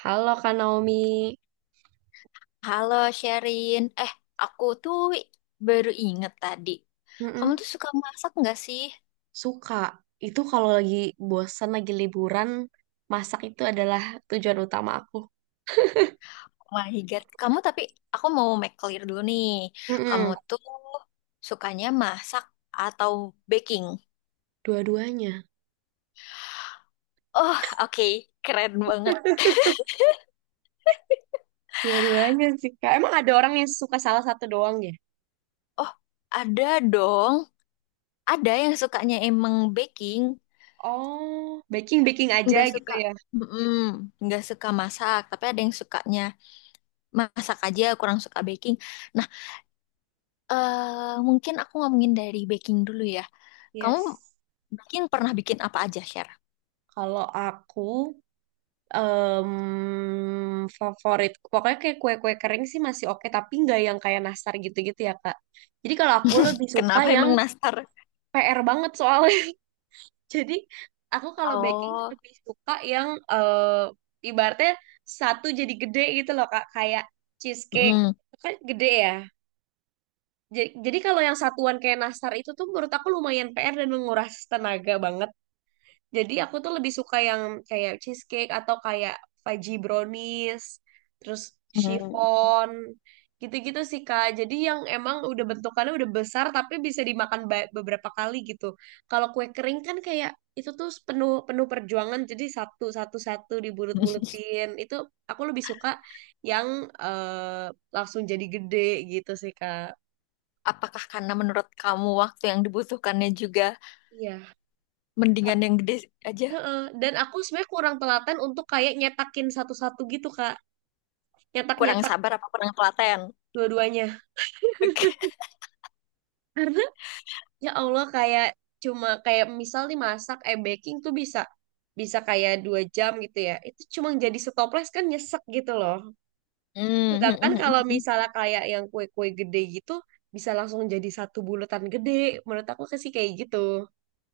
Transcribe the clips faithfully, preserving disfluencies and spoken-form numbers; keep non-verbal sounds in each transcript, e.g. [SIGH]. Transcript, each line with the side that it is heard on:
right: Halo Kak Naomi.
left: Halo Sherin, eh aku tuh baru inget tadi. Kamu
right: Mm-mm.
left: tuh suka masak nggak sih?
right: Suka. Itu kalau lagi bosan, lagi liburan, masak itu adalah tujuan utama aku.
left: Oh my God, kamu tapi aku mau make clear dulu nih. Kamu
right: Mm-mm.
left: tuh sukanya masak atau baking?
right: Dua-duanya.
left: Oh, oke, keren banget.
right: Dua-duanya sih, Kak. Emang ada orang yang suka salah satu doang ya?
left: Oh, ada dong. Ada yang sukanya emang baking,
right: Oh, baking-baking
left: nggak
right: aja gitu
left: suka,
right: ya.
left: mm-mm, nggak suka masak. Tapi ada yang sukanya masak aja, kurang suka baking. Nah, eh mungkin aku ngomongin dari baking dulu ya. Kamu
right: Yes.
left: bikin pernah bikin apa aja, Share?
right: Kalau aku, em, favorit, pokoknya kayak kue-kue kering sih masih oke, tapi nggak yang kayak nastar gitu-gitu ya Kak. Jadi kalau aku
left: [LAUGHS]
right: lebih suka
left: Kenapa
right: yang
left: emang nastar?
right: P R banget soalnya. Jadi aku kalau baking tuh
left: Oh,
right: lebih suka yang eh, ibaratnya satu jadi gede gitu loh Kak, kayak cheesecake.
left: mm,
right: Itu kan gede ya. Ja- Jadi, kalau yang satuan kayak nastar itu tuh menurut aku lumayan P R dan menguras tenaga banget. Jadi aku tuh lebih suka yang kayak cheesecake atau kayak fudgy brownies, terus
left: hmm.
right: chiffon, gitu-gitu sih Kak. Jadi yang emang udah bentukannya udah besar tapi bisa dimakan ba- beberapa kali gitu. Kalau kue kering kan kayak itu tuh penuh penuh perjuangan jadi satu satu satu dibulut-bulutin. Itu aku lebih suka yang eh, langsung jadi gede gitu sih Kak.
left: Apakah karena menurut kamu waktu yang dibutuhkannya juga
right: Iya. Kak-
left: mendingan yang gede aja?
right: Heeh. Dan aku sebenarnya kurang telaten untuk kayak nyetakin satu-satu gitu, Kak.
left: Kurang
right: Nyetak-nyetak
left: sabar apa kurang telaten?
right: dua-duanya
left: Oke.
right: karena ya Allah kayak cuma kayak misal nih masak eh baking tuh bisa bisa kayak dua jam gitu ya itu cuma jadi setoples kan nyesek gitu loh. Sedangkan kalau
left: Hmm. [LAUGHS]
right: misalnya kayak yang kue-kue gede gitu bisa langsung jadi satu bulatan gede menurut aku sih kayak gitu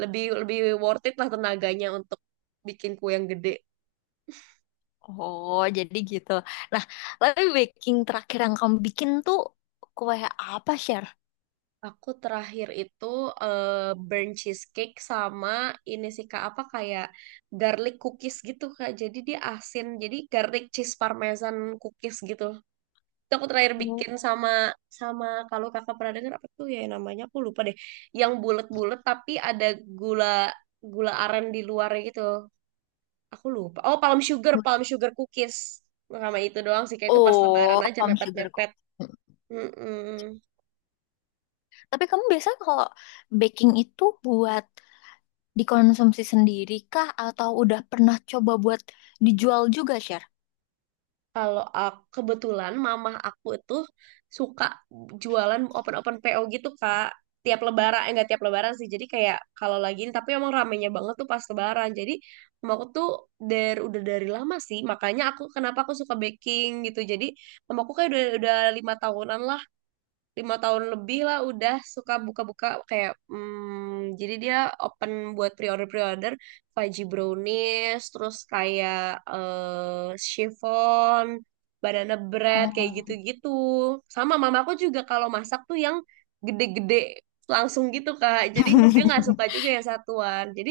right: lebih lebih worth it lah tenaganya untuk bikin kue yang gede.
left: Oh, jadi gitu. Nah, tapi baking terakhir yang kamu bikin tuh kue apa, Share?
right: Aku terakhir itu eh, burnt cheesecake sama ini sih Kak apa kayak garlic cookies gitu Kak. Jadi dia asin. Jadi garlic cheese parmesan cookies gitu. Itu aku terakhir
left: Oh.
right: bikin sama sama kalau Kakak pernah dengar apa tuh ya namanya aku lupa deh. Yang bulat-bulat tapi ada gula gula aren di luarnya gitu. Aku lupa. Oh, palm sugar, palm sugar cookies. Sama itu doang sih kayak itu pas lebaran
left: Oh,
right: aja
left: palm sugar
right: mepet-mepet.
left: cookie.
right: Mm-mm.
left: Tapi kamu biasanya kalau baking itu buat dikonsumsi sendiri kah atau udah pernah coba buat dijual juga, Share?
right: Kalau aku, kebetulan mamah aku itu suka jualan open-open P O gitu, Kak. Tiap lebaran, eh, enggak tiap lebaran sih. Jadi kayak kalau lagi ini, tapi emang ramenya banget tuh pas lebaran. Jadi mama aku tuh dari udah dari lama sih. Makanya aku kenapa aku suka baking gitu. Jadi mamaku kayak udah udah lima tahunan lah lima tahun lebih lah udah suka buka-buka kayak hmm, jadi dia open buat pre-order pre-order fudgy brownies terus kayak eh chiffon banana bread kayak
left: Oh.
right: gitu-gitu sama mamaku juga kalau masak tuh yang gede-gede langsung gitu kak jadi dia nggak suka
left: [LAUGHS]
right: juga yang satuan jadi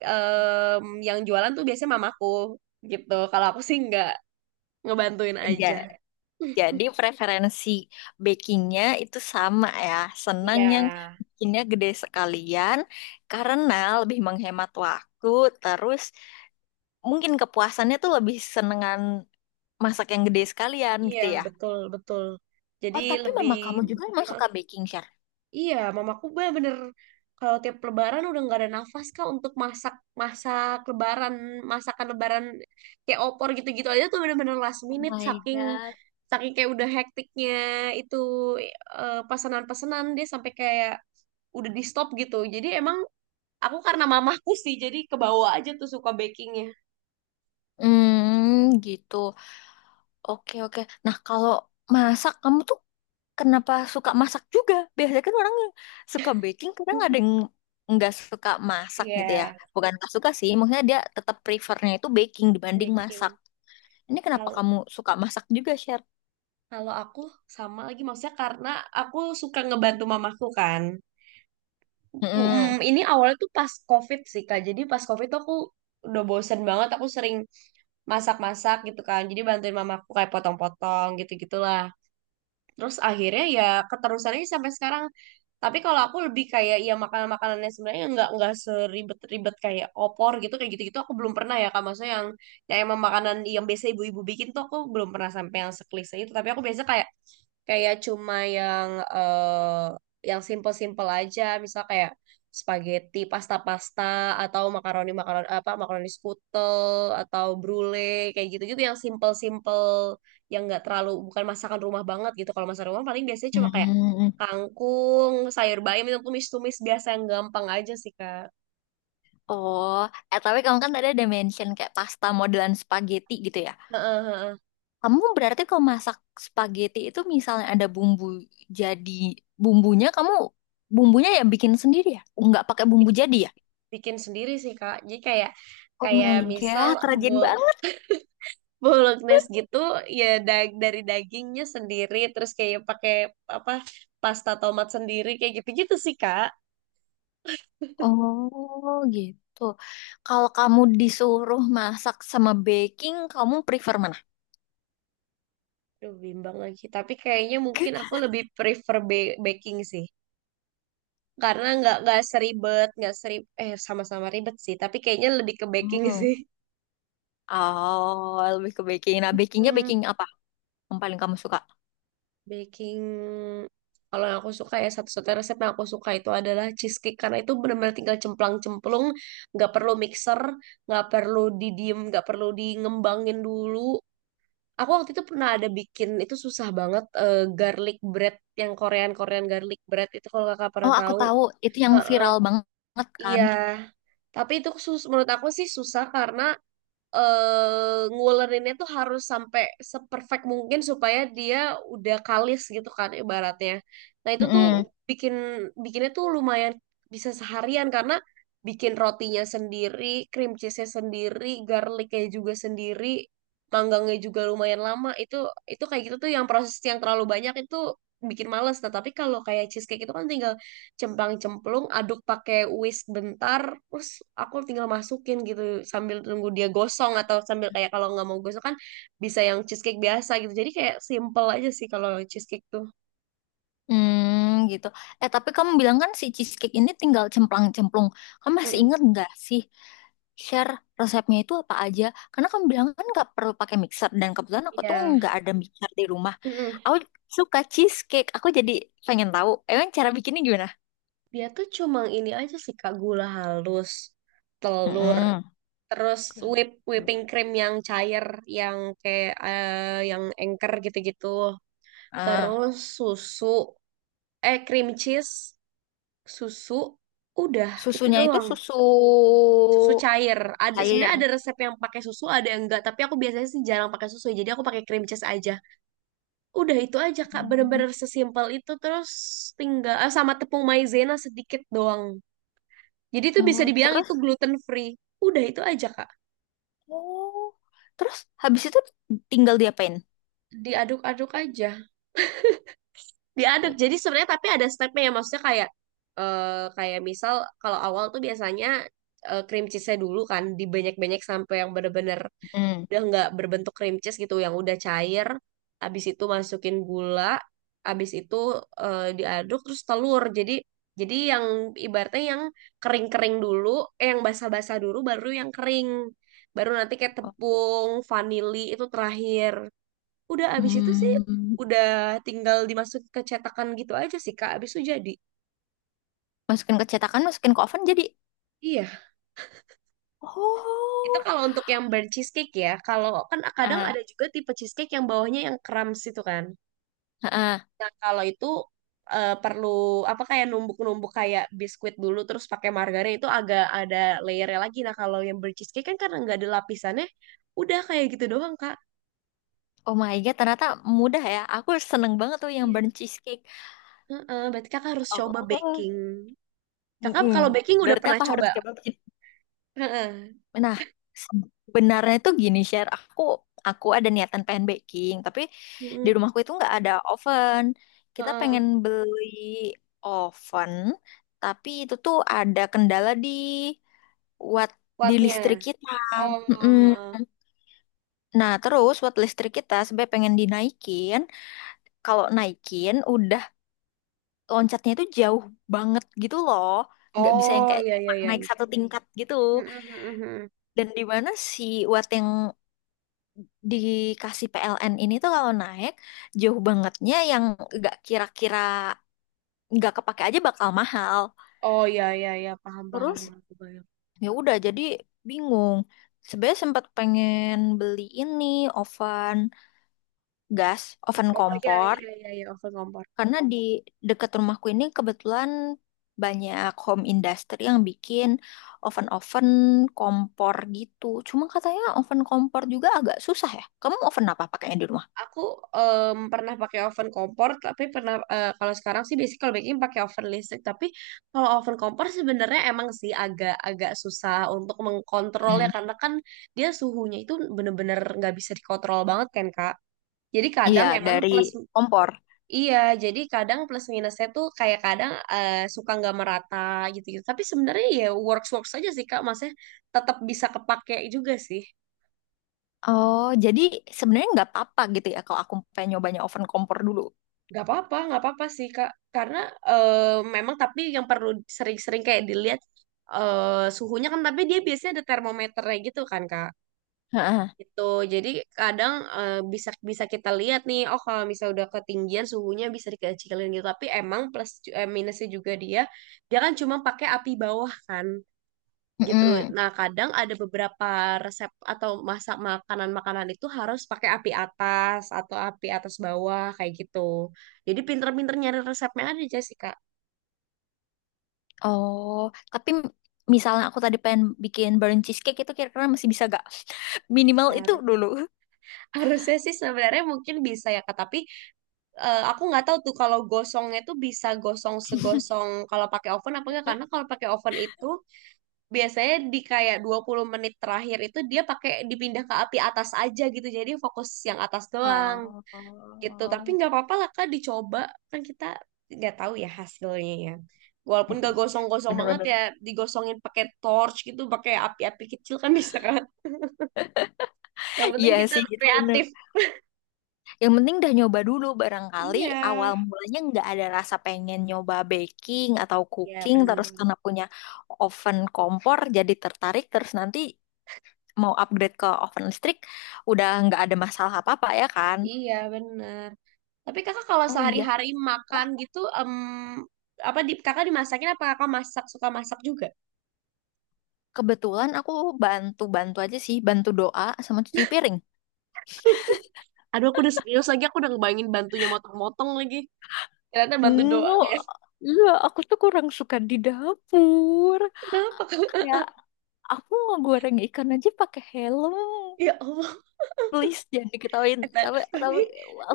right: em, yang jualan tuh biasanya mamaku gitu kalau aku sih nggak ngebantuin aja.
left: Ja- jadi preferensi bakingnya itu sama ya. Senang
right: Iya.
left: yang bikinnya gede sekalian karena lebih menghemat waktu. Terus mungkin kepuasannya tuh lebih senengan masak yang gede sekalian
right: Iya,
left: gitu ya.
right: betul, betul. Jadi
left: Oh, tapi
right: lebih.
left: mama kamu juga emang
right: Hah,
left: suka baking, Share?
right: iya, mamaku bener-bener kalau tiap lebaran udah nggak ada nafas kak untuk masak masak lebaran, masakan lebaran kayak opor gitu-gitu aja tuh bener-bener last
left: Oh
right: minute
left: my
right: saking
left: God.
right: saking kayak udah hektiknya itu eh, pesanan-pesanan dia sampai kayak udah di stop gitu. Jadi emang aku karena mamahku sih jadi kebawa aja tuh suka bakingnya.
left: Hmm, gitu. Oke, oke. Nah, kalau masak kamu tuh kenapa suka masak juga? Biasanya kan orang yang suka baking, kadang ada yang
right: [LAUGHS]
left: nggak suka masak
right: Iya,
left: gitu ya. Bukan nggak suka sih, maksudnya dia tetap prefernya itu baking dibanding masak.
right: baking.
left: Ini kenapa kamu suka masak juga, Sher?
right: Kalau aku sama lagi maksudnya karena aku suka ngebantu mamaku kan.
left: Mm-mm.
right: Mm, ini awalnya tuh pas COVID sih Kak. Jadi pas COVID tuh aku udah bosen banget. Aku sering masak-masak gitu kan. Jadi bantuin mamaku kayak potong-potong gitu-gitulah. Terus akhirnya ya keterusannya sampai sekarang. Tapi kalau aku lebih kayak ya makanan-makanannya sebenarnya nggak nggak seribet-ribet kayak opor gitu kayak gitu-gitu aku belum pernah ya Kak. Maksudnya yang yang emang makanan yang biasa ibu-ibu bikin tuh aku belum pernah sampai yang seklise itu. Tapi aku biasa kayak kayak cuma yang eh yang simple-simple aja misal kayak spaghetti pasta-pasta atau makaroni makaroni apa makaroni skutel atau brulee kayak gitu-gitu yang simple-simple yang nggak terlalu bukan masakan rumah banget gitu kalau masakan rumah paling biasanya cuma kayak
left: Hmm.
right: kangkung sayur bayam itu tumis-tumis biasa yang gampang aja sih kak.
left: Oh, eh tapi kamu kan tadi ada mention kayak pasta modelan spaghetti gitu ya.
right: Heeh, heeh.
left: Kamu berarti kalau masak spaghetti itu misalnya ada bumbu jadi bumbunya kamu bumbunya ya bikin sendiri ya? Nggak pakai bumbu
right: bikin
left: jadi ya?
right: bikin sendiri sih kak jadi kayak
left: Oh
right: kayak
left: my
right: misal
left: God, rajin banget.
right: Bolognese gitu ya dag dari dagingnya sendiri terus kayak pakai apa pasta tomat sendiri kayak gitu-gitu sih Kak.
left: Oh gitu. Kalau kamu disuruh masak sama baking, kamu prefer mana?
right: Duh bimbang lagi tapi kayaknya mungkin aku lebih prefer ba- baking sih karena nggak nggak seribet nggak serib eh sama-sama ribet sih tapi kayaknya lebih ke baking [LAUGHS]
left: Hmm.
right: sih.
left: Oh, lebih ke baking. Nah, bakingnya
right: Hmm,
left: baking apa yang paling kamu suka?
right: baking kalau yang aku suka ya satu-satunya resep yang aku suka itu adalah cheesecake karena itu benar-benar tinggal cemplang-cemplung nggak perlu mixer nggak perlu didiem nggak perlu di ngembangin dulu. Aku waktu itu pernah ada bikin itu susah banget eh, garlic bread yang Korean Korean garlic bread itu kalau kakak pernah
left: Oh, aku
right: tahu.
left: tahu. Itu yang
right: Heeh,
left: viral banget kan?
right: iya, tapi itu sus menurut aku sih susah karena eh ngulerinnya tuh harus sampai seperfect mungkin supaya dia udah kalis gitu kan ibaratnya. Nah itu tuh
left: Mm-mm.
right: bikin bikinnya tuh lumayan bisa seharian karena bikin rotinya sendiri, cream cheese-nya sendiri, garlicnya juga sendiri, manggangnya juga lumayan lama. Itu itu kayak gitu tuh yang proses yang terlalu banyak itu bikin males. Nah tapi kalau kayak cheesecake itu kan tinggal cemplang-cemplung aduk pakai whisk bentar terus aku tinggal masukin gitu sambil tunggu dia gosong atau sambil kayak kalau nggak mau gosong kan bisa yang cheesecake biasa gitu jadi kayak simple aja sih kalau cheesecake tuh.
left: Hmm, gitu. Eh, tapi kamu bilang kan si cheesecake ini tinggal cemplang-cemplung. Kamu masih
right: Mm-mm.
left: inget nggak sih share resepnya itu apa aja? Karena kamu bilang kan nggak perlu pakai mixer dan kebetulan aku
right: Iya.
left: tuh nggak ada mixer di rumah.
right: Mm-mm.
left: Aku suka cheesecake. Aku jadi pengen tahu. Emang cara bikinnya gimana?
right: Dia tuh cuma ini aja sih Kak gula halus telur
left: Mm-mm.
right: terus whip whipping cream yang cair yang kayak eh, yang engker gitu-gitu
left: Ah,
right: terus susu eh cream cheese susu udah itu
left: susunya itu
right: doang
left: susu
right: susu cair. Ada sebenarnya ada
left: cair.
right: resep yang pakai susu, ada yang enggak. Tapi aku biasanya sih jarang pakai susu, jadi aku pakai cream cheese aja. Udah itu aja Kak,
left: Hmm.
right: bener-bener sesimpel itu. Terus tinggal eh, sama tepung maizena sedikit doang. Jadi itu bisa
left: Oh,
right: dibilang
left: terus,
right: itu gluten free. Udah itu aja Kak.
left: oh, terus habis itu tinggal diapain?
right: Diaduk-aduk aja. Diaduk. Jadi sebenarnya tapi ada stepnya ya, maksudnya kayak eh kayak misal kalau awal tuh biasanya eh, cream cheese-nya dulu kan dibanyak-banyak sampai yang bener-bener
left: Hmm.
right: udah nggak berbentuk cream cheese gitu yang udah cair habis itu masukin gula habis itu eh, diaduk terus telur jadi jadi yang ibaratnya yang kering-kering dulu eh, yang basah-basah dulu baru yang kering baru nanti kayak tepung vanili itu terakhir udah habis itu sih
left: Hmm,
right: udah tinggal dimasuk ke cetakan gitu aja sih Kak habis itu jadi.
left: masukin ke cetakan, masukin ke oven jadi.
right: Iya, itu
left: Oh,
right: kalau untuk yang burnt cheesecake ya. Kalau kan kadang ada
left: ah,
right: juga tipe cheesecake yang bawahnya yang crumbs itu kan.
left: ah, ah.
right: Nah, kalau itu eh, perlu apa kayak numbuk-numbuk kayak biskuit dulu terus pakai margarin itu agak ada layernya lagi. Nah, kalau yang bercheesecake kan karena nggak ada lapisannya, udah kayak gitu doang, Kak.
left: Oh my god, ternyata mudah ya. Aku seneng banget tuh yang
right: Iya.
left: burnt cheesecake.
right: Heeh, berarti Kakak harus coba
left: Oh,
right: baking. Kakak
left: mm-mm.
right: kalau baking udah
left: Berarti
right: pernah
left: aku harus
right: coba?
left: coba bikin.
right: Heeh.
left: Nah, sebenarnya itu gini share. Aku, aku ada niatan pengen baking, tapi di
right: Heeh.
left: rumahku itu nggak ada oven. Kita pengen
right: Heeh.
left: beli oven, tapi itu tuh ada kendala di watt di
right: Kuatnya.
left: listrik kita.
right: Oh,
left: Mm-mm.
right: heeh.
left: Nah, terus watt listrik kita sebenarnya pengen dinaikin. Kalau naikin, udah loncatnya itu jauh banget gitu loh. Nggak bisa yang
right: Oh,
left: kayak
right: iya iya
left: cuma
right: iya.
left: naik satu tingkat gitu.
right: Heeh, heeh, heeh.
left: Dan di mana si watt yang dikasih P L N ini tuh kalau naik, jauh bangetnya yang nggak kira-kira nggak kepake aja bakal mahal.
right: Oh, iya iya iya, paham paham
left: Terus
right: aku bayang.
left: ya udah jadi bingung. Sebenarnya sempat pengen beli ini oven gas, oven
right: Oh, iya
left: kompor.
right: iya iya iya, oven kompor.
left: Karena di dekat rumahku ini kebetulan banyak home industry yang bikin oven-oven kompor gitu. Cuma katanya oven kompor juga agak susah ya. Kamu oven apa pakainya di rumah?
right: Aku em, pernah pakai oven kompor, tapi pernah eh, kalau sekarang sih basic kalau baking pakai oven listrik. Tapi kalau oven kompor sebenarnya emang sih agak-agak susah untuk mengkontrolnya
left: Hmm.
right: karena kan dia suhunya itu bener-bener nggak bisa dikontrol banget kan Kak. Jadi
left: Iya,
right: kadang emang
left: dari
right: plus
left: kompor.
right: iya, jadi kadang plus minusnya tuh kayak kadang eh, suka nggak merata gitu-gitu. Tapi sebenarnya ya works-works aja sih Kak, maksudnya tetap bisa kepake juga sih.
left: Oh, jadi sebenarnya nggak apa-apa gitu ya kalau aku pengen nyobanya oven kompor dulu.
right: Gak apa-apa, nggak apa-apa sih Kak. Karena eh, memang tapi yang perlu sering-sering kayak dilihat eh, suhunya kan, tapi dia biasanya ada termometernya gitu kan Kak.
left: Heeh.
right: Itu jadi kadang eh, bisa bisa kita lihat nih, oh kalau misalnya udah ketinggian suhunya bisa dikecilin gitu. Tapi emang plus ju- eh, minusnya juga dia, dia, kan cuma pakai api bawah kan gitu.
left: Mm-mm.
right: Nah, kadang ada beberapa resep atau masak makanan-makanan itu harus pakai api atas atau api atas bawah kayak gitu. Jadi pinter-pinter nyari resepnya ada Jessica.
left: Oh, tapi misalnya aku tadi pengen bikin burnt cheesecake itu kira-kira masih bisa gak? [LAUGHS] Minimal itu
right: Har-
left: dulu.
right: Harusnya sih sebenarnya mungkin bisa ya Kak, tapi eh, aku nggak tahu tuh kalau gosongnya tuh bisa gosong segosong kalau pakai oven apa enggak karena kalau pakai oven itu biasanya di kayak dua puluh menit terakhir itu dia pakai dipindah ke api atas aja gitu. Jadi fokus yang atas doang. Gitu tapi nggak apa-apa lah kak dicoba kan kita nggak tahu ya hasilnya ya walaupun
left: Oh.
right: gak gosong-gosong banget
left: Bener-bener.
right: ya digosongin pakai torch gitu pakai api-api kecil kan [LAUGHS] bisa kan yang penting
left: Iya
right: kita
left: sih, itu bener.
right: kreatif.
left: Yang penting udah nyoba dulu barangkali
right: Iya
left: awal mulanya nggak ada rasa pengen nyoba baking atau
right: ya
left: cooking, terus
right: bener
left: karena punya oven kompor jadi tertarik, terus nanti mau upgrade ke oven listrik udah nggak ada masalah apa-apa ya kan?
right: iya bener tapi kakak kalau
left: Oh iya,
right: sehari-hari
left: lah
right: makan gitu em apa di kakak dimasakin apa kakak masak suka masak juga.
left: kebetulan aku bantu-bantu aja sih, bantu doa sama cuci piring.
right: Aduh aku udah serius lagi aku udah ngebayangin bantunya motong-motong lagi ternyata bantu doang
left: Enggak,
right: ya.
left: iya aku tuh kurang suka di dapur.
right: Kenapa
left: Kayak aku ngegoreng ikan aja pakai helm.
right: ya Allah.
left: Please jangan diketawain,
right: Eh, ta-
left: tapi
right: [LAUGHS] tapi
left: tapi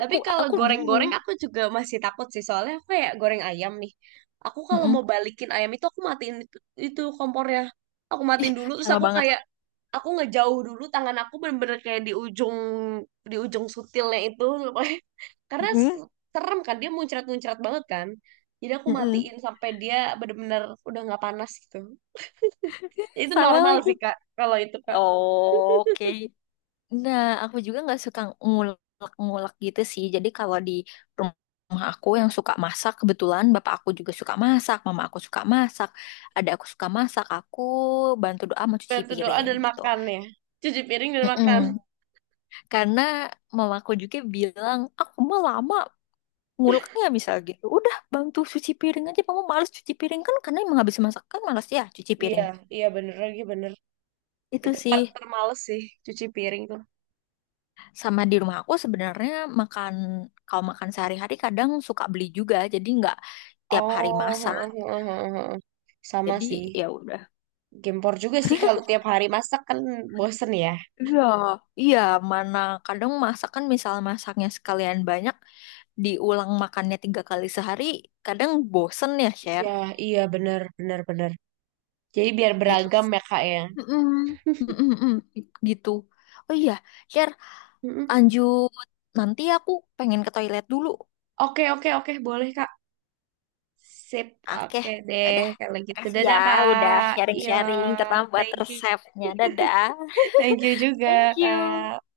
right: tapi kalau
left: aku
right: goreng-goreng
left: bingung.
right: aku juga masih takut sih soalnya aku kayak goreng ayam nih aku kalau
left: Mm-mm.
right: mau balikin ayam itu aku matiin itu, itu kompornya aku
left: Ih,
right: matiin dulu terus
left: sama
right: aku
left: banget.
right: kayak aku ngejauh dulu tangan aku bener-bener kayak di ujung di ujung sutilnya itu [LAUGHS] pokoknya. Karena
left: Mm-mm.
right: s- serem kan dia muncrat-muncrat banget kan jadi aku
left: Mm-mm.
right: matiin sampai dia bener-bener udah nggak panas gitu itu
left: Sama
right: normal
left: lagi.
right: sih kak kalau itu kak.
left: Oke, nah aku juga nggak suka ngulek-ngulek gitu sih, jadi kalau di rumah aku yang suka masak kebetulan bapak aku juga suka masak, mama aku suka masak, ada aku suka masak, aku bantu doa mau cuci
right: Bantu doa
left: piring
right: dan
left: gitu.
right: makan ya cuci piring dan makan.
left: Mm-mm. Karena mama aku juga bilang aku mau lama ngulek misal gitu udah bantu cuci piring aja, kamu males cuci piring kan karena emang habis masak kan males ya cuci
right: Iya,
left: piring
right: iya bener lagi bener.
left: itu
right: Itu
left: sih.
right: part termales sih, cuci piring tuh.
left: Sama di rumah aku sebenarnya makan, kalau makan sehari-hari kadang suka beli juga, jadi nggak tiap hari masak
right: Oh, [LAUGHS] Sama
left: jadi
right: sih.
left: ya udah.
right: Gempor juga sih kalau tiap hari masak kan bosen ya.
left: Iya, iya, mana kadang masak kan misal masaknya sekalian banyak diulang makannya tiga kali sehari kadang bosen ya share
right: Ya, iya bener, bener, bener. Jadi biar
left: gitu.
right: beragam ya kak ya.
left: Mm-mm. Mm-mm-mm. Gitu. Oh iya, share,
right: Mm-mm.
left: lanjut, nanti aku pengen ke toilet dulu.
right: Oke, oke, oke, boleh kak. Sip,
left: Oke,
right: oke deh.
left: udah.
right: Kalau gitu,
left: Makasih ya,
right: dadah
left: udah
right: kak. Iya,
left: sharing-sharing terlambat
right: thank you. [LAUGHS]
left: resepnya. Dadah.
right: Thank you juga
left: Thank you.
right: kak.